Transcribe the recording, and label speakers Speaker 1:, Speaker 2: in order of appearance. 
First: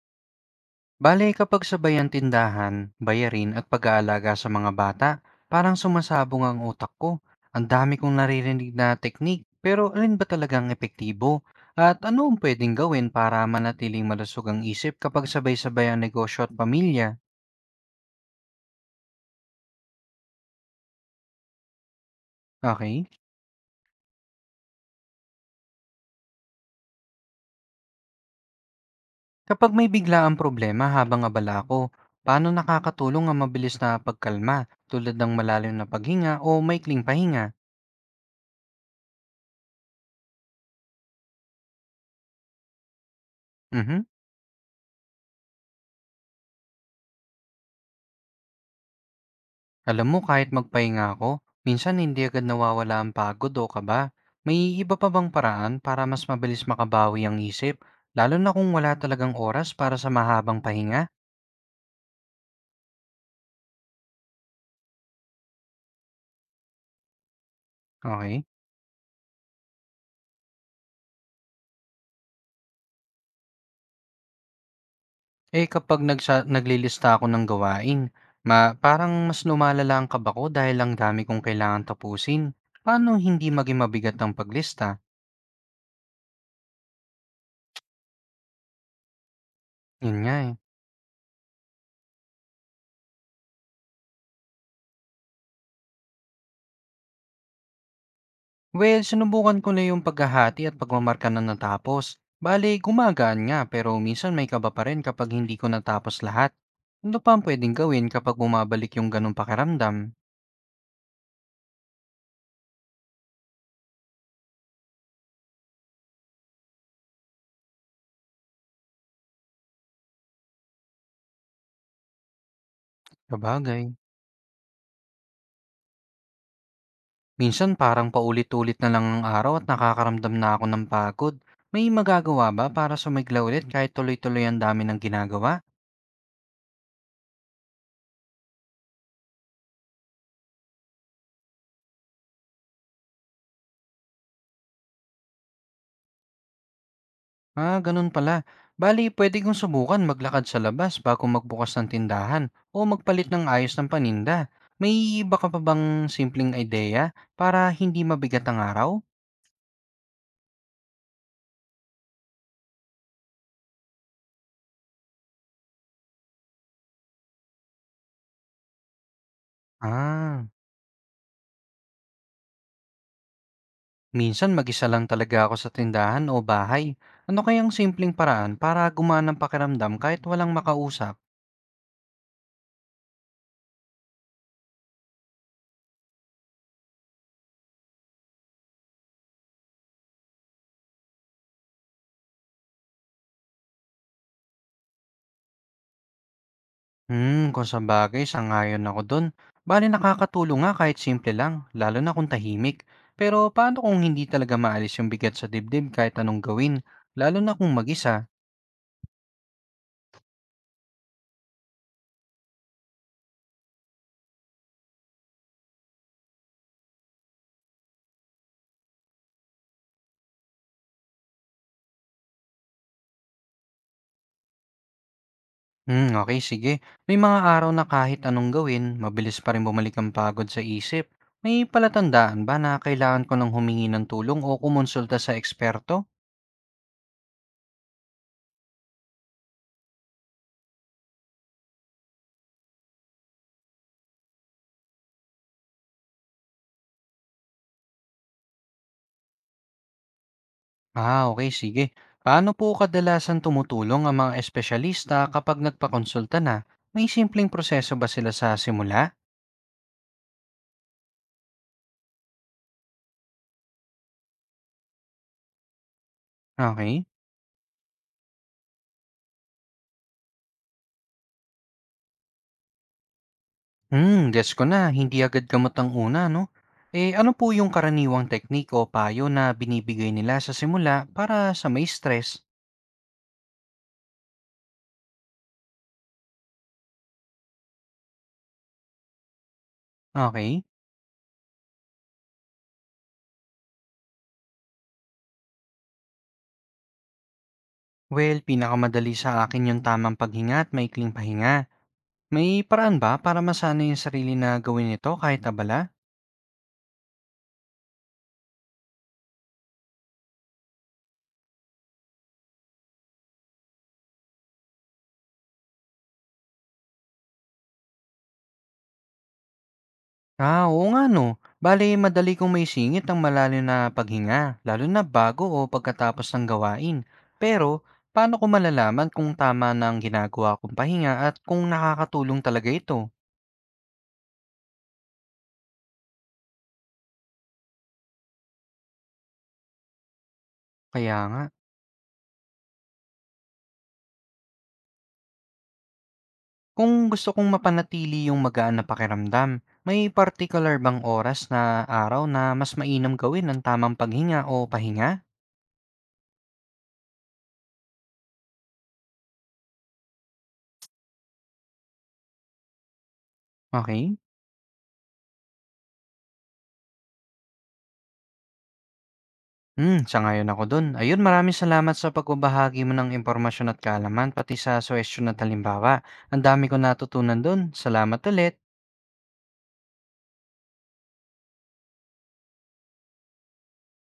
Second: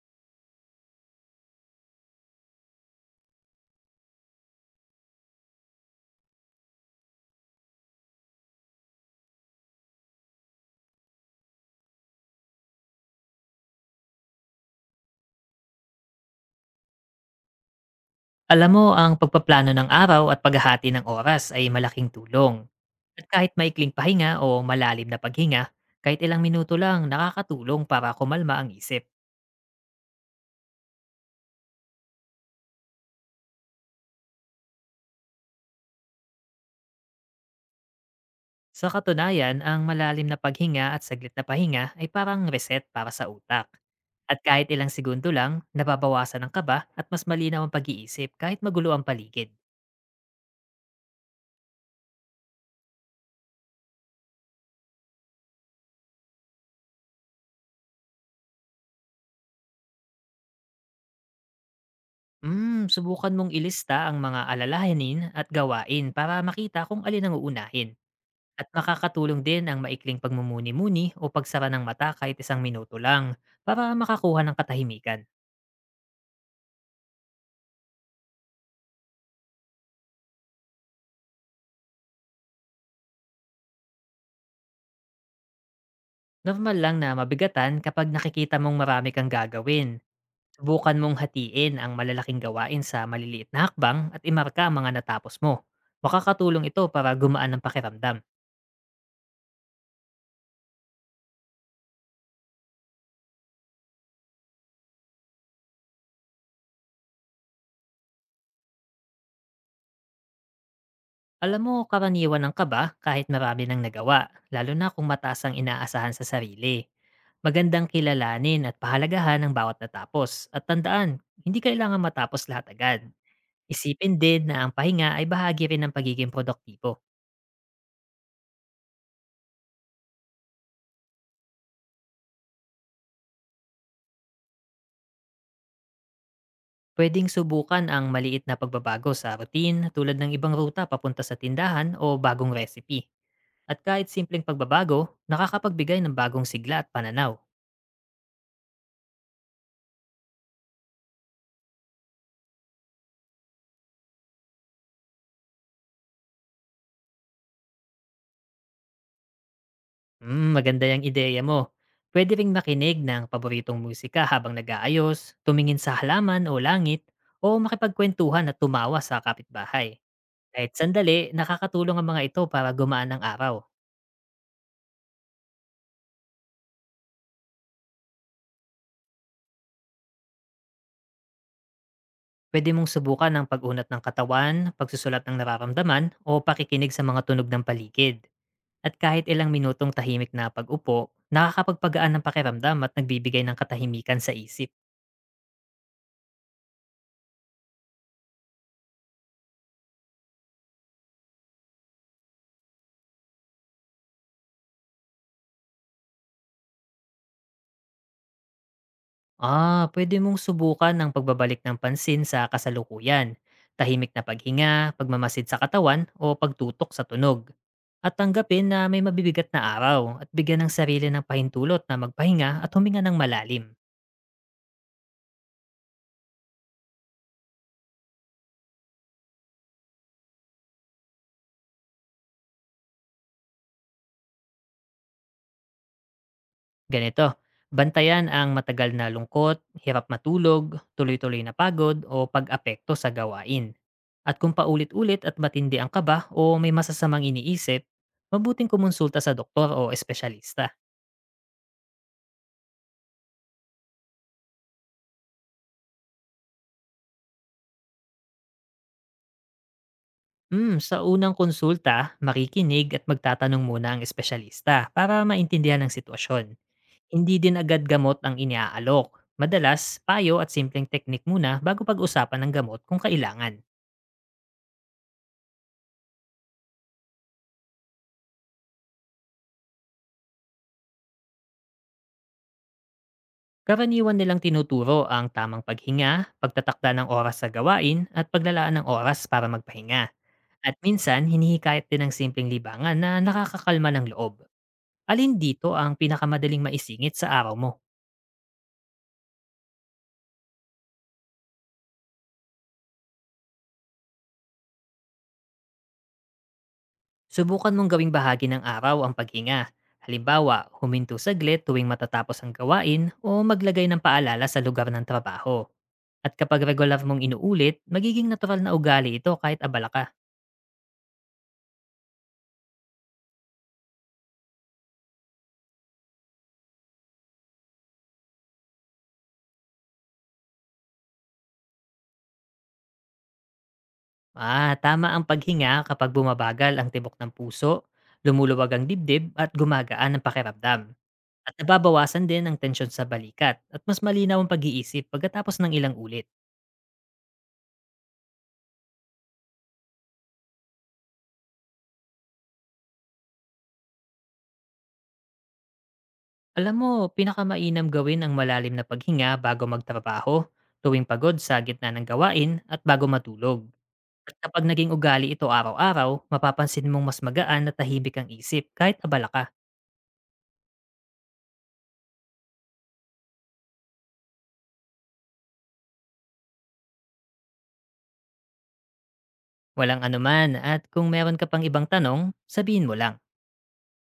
Speaker 1: Bale, kapag sabay ang tindahan, bayarin at pag-aalaga sa mga bata, parang sumasabong ang utak ko. Ang dami kong naririnig na teknik, pero alin ba talagang epektibo? At ano ang pwedeng gawin para manatiling malusog ang isip kapag sabay-sabay ang negosyo at pamilya?
Speaker 2: Alam mo, ang pagpaplano ng araw at paghahati ng oras ay malaking tulong.
Speaker 1: Okay?
Speaker 2: At kahit maikling pahinga o malalim na paghinga, kahit ilang minuto lang nakakatulong para kumalma ang isip.
Speaker 1: Kapag may bigla ang problema habang abala ako, paano nakakatulong ang mabilis na pagkalma tulad ng malalim na paghinga o maikling pahinga?
Speaker 2: Sa katunayan, ang malalim na paghinga at saglit na pahinga ay parang reset para sa utak.
Speaker 1: Mhm.
Speaker 2: At kahit ilang segundo lang, nababawasan ang kaba at mas malinaw ang pag-iisip kahit magulo ang paligid.
Speaker 1: Alam mo, kahit magpahinga ako, minsan hindi agad nawawala ang pagod o kaba. May iba pa bang paraan para mas mabilis makabawi ang isip, lalo na kung wala talagang oras para sa mahabang pahinga?
Speaker 2: Hmm, subukan mong ilista ang mga alalahanin at gawain para makita kung alin ang uunahin.
Speaker 1: Okay.
Speaker 2: At makakatulong din ang maikling pagmumuni-muni o pagsara ng mata kahit isang minuto lang para makakuha ng katahimikan.
Speaker 1: Eh kapag naglilista ako ng gawain, parang mas lumalala ang kaba ko dahil ang dami kong kailangan tapusin. Paano hindi maging mabigat ang paglista?
Speaker 2: Normal lang na mabigatan kapag nakikita mong marami kang gagawin.
Speaker 1: Yun nga eh.
Speaker 2: Subukan mong hatiin ang malalaking gawain sa maliliit na hakbang at imarka ang mga natapos mo. Makakatulong ito para gumaan ang pakiramdam.
Speaker 1: Well, sinubukan ko na yung paghahati at pagmamarka na natapos. Bale, gumagaan nga pero minsan may kaba pa rin kapag hindi ko natapos lahat. Ano pa ang pwedeng gawin kapag bumabalik yung ganong pakiramdam?
Speaker 2: Alam mo, karaniwan ang kaba kahit marami ng nagawa, lalo na kung mataas ang inaasahan sa sarili. Magandang kilalanin at pahalagahan ang bawat natapos. At tandaan, hindi kailangan matapos lahat agad.
Speaker 1: Sabagay.
Speaker 2: Isipin din na ang pahinga ay bahagi rin ng pagiging produktibo.
Speaker 1: Minsan parang paulit-ulit na lang ang araw at nakakaramdam na ako ng pagod. May magagawa ba para sumigla ulit kahit tuloy-tuloy ang dami ng ginagawa?
Speaker 2: Pwedeng subukan ang maliit na pagbabago sa routine tulad ng ibang ruta papunta sa tindahan o bagong recipe. At kahit simpleng pagbabago, nakakapagbigay ng bagong sigla at pananaw.
Speaker 1: Ah, ganun pala. Bali, pwede kong subukan maglakad sa labas bago magbukas ng tindahan o magpalit ng ayos ng paninda. May iba ka pa bang simpleng ideya para hindi mabigat ang araw?
Speaker 2: Hmm, maganda yung ideya mo. Pwede ring makinig ng paboritong musika habang nag-aayos, tumingin sa halaman o langit, o makipagkwentuhan at tumawa sa kapitbahay.
Speaker 1: Ah,
Speaker 2: Kahit sandali, nakakatulong ang mga ito para gumaan ang araw.
Speaker 1: minsan mag-isa lang talaga ako sa tindahan o bahay. Ano kayang simpleng paraan para gumana ang pakiramdam kahit walang makausap?
Speaker 2: Pwede mong subukan ang pag-unat ng katawan, pagsusulat ng nararamdaman, o pakikinig sa mga tunog ng paligid. At kahit ilang minutong tahimik na pag-upo, nakakapagpagaan ng pakiramdam at nagbibigay ng katahimikan sa isip.
Speaker 1: Hmm, kung sabagay, sangayon ako dun. Bale nakakatulong nga kahit simple lang, lalo na kung tahimik. Pero paano kung hindi talaga maalis yung bigat sa dibdib kahit anong gawin, lalo na kung mag-isa?
Speaker 2: Ah, pwede mong subukan ang pagbabalik ng pansin sa kasalukuyan, tahimik na paghinga, pagmamasid sa katawan o pagtutok sa tunog. At tanggapin na may mabibigat na araw at bigyan ng sarili ng pahintulot na magpahinga at huminga ng malalim.
Speaker 1: Hmm, okay, sige. May mga araw na kahit anong gawin, mabilis pa rin bumalik ang pagod sa isip. May palatandaan ba na kailangan ko ng humingi ng tulong o kumonsulta sa eksperto?
Speaker 2: Ganito, bantayan ang matagal na lungkot, hirap matulog, tuloy-tuloy na pagod o pag-apekto sa gawain. At kung paulit-ulit at matindi ang kaba o may masasamang iniisip, mabuting kumonsulta sa doktor o espesyalista.
Speaker 1: Ah, okey sige. Paano po kadalasan tumutulong ang mga espesyalista kapag nagpakonsulta na? May simpleng proseso ba sila sa simula?
Speaker 2: Mm, sa unang konsulta, makikinig at magtatanong muna ang espesyalista para maintindihan ang sitwasyon.
Speaker 1: Okay.
Speaker 2: Hindi din agad gamot ang iniaalok. Madalas, payo at simpleng teknik muna bago pag-usapan ng gamot kung kailangan.
Speaker 1: Hmm, gets ko na, hindi agad gamot ang una 'no? Eh, ano po yung karaniwang teknik o payo na binibigay nila sa simula para sa may stress?
Speaker 2: Karaniwan nilang tinuturo ang tamang paghinga, pagtatakda ng oras sa gawain, at paglalaan ng oras para magpahinga.
Speaker 1: Okay.
Speaker 2: At minsan, hinihikayat din ng simpleng libangan na nakakakalma ng loob. Alin dito ang pinakamadaling maisingit sa araw mo?
Speaker 1: Well, pinakamadali sa akin yung tamang paghinga at maikling pahinga. May paraan ba para masanay yung sarili na gawin ito kahit abala?
Speaker 2: Subukan mong gawing bahagi ng araw ang paghinga. Halimbawa, huminto saglit tuwing matatapos ang gawain o maglagay ng paalala sa lugar ng trabaho. At kapag regular mong inuulit, magiging natural na ugali ito kahit abala ka.
Speaker 1: Ah, oo nga no. Bale, madali kong may singit ang malalim na paghinga, lalo na bago o pagkatapos ng gawain. Pero, paano ko malalaman kung tama na ang ginagawa kong pahinga at kung nakakatulong talaga ito?
Speaker 2: Ah, tama ang paghinga kapag bumabagal ang tibok ng puso, lumuluwag ang dibdib at gumagaan ang pakiramdam.
Speaker 1: Kaya nga,
Speaker 2: At nababawasan din ang tensyon sa balikat at mas malinaw ang pag-iisip pagkatapos ng ilang ulit.
Speaker 1: kung gusto kong mapanatili yung magaan na pakiramdam, may particular bang oras na araw na mas mainam gawin ang tamang paghinga o pahinga?
Speaker 2: Alam mo, pinakamainam gawin ang malalim na paghinga bago magtrabaho, tuwing pagod sa gitna ng gawain at bago matulog.
Speaker 1: Okay?
Speaker 2: At kapag naging ugali ito araw-araw, mapapansin mong mas magaan at tahimik ang isip kahit abala ka.
Speaker 1: Hmm, sang-ayon ako dun. Ayun, maraming salamat sa pagbabahagi mo ng impormasyon at kaalaman, pati sa suwestyon at halimbawa. Ang dami ko natutunan dun. Salamat ulit.
Speaker 2: Walang anuman at kung meron ka pang ibang tanong, sabihin mo lang.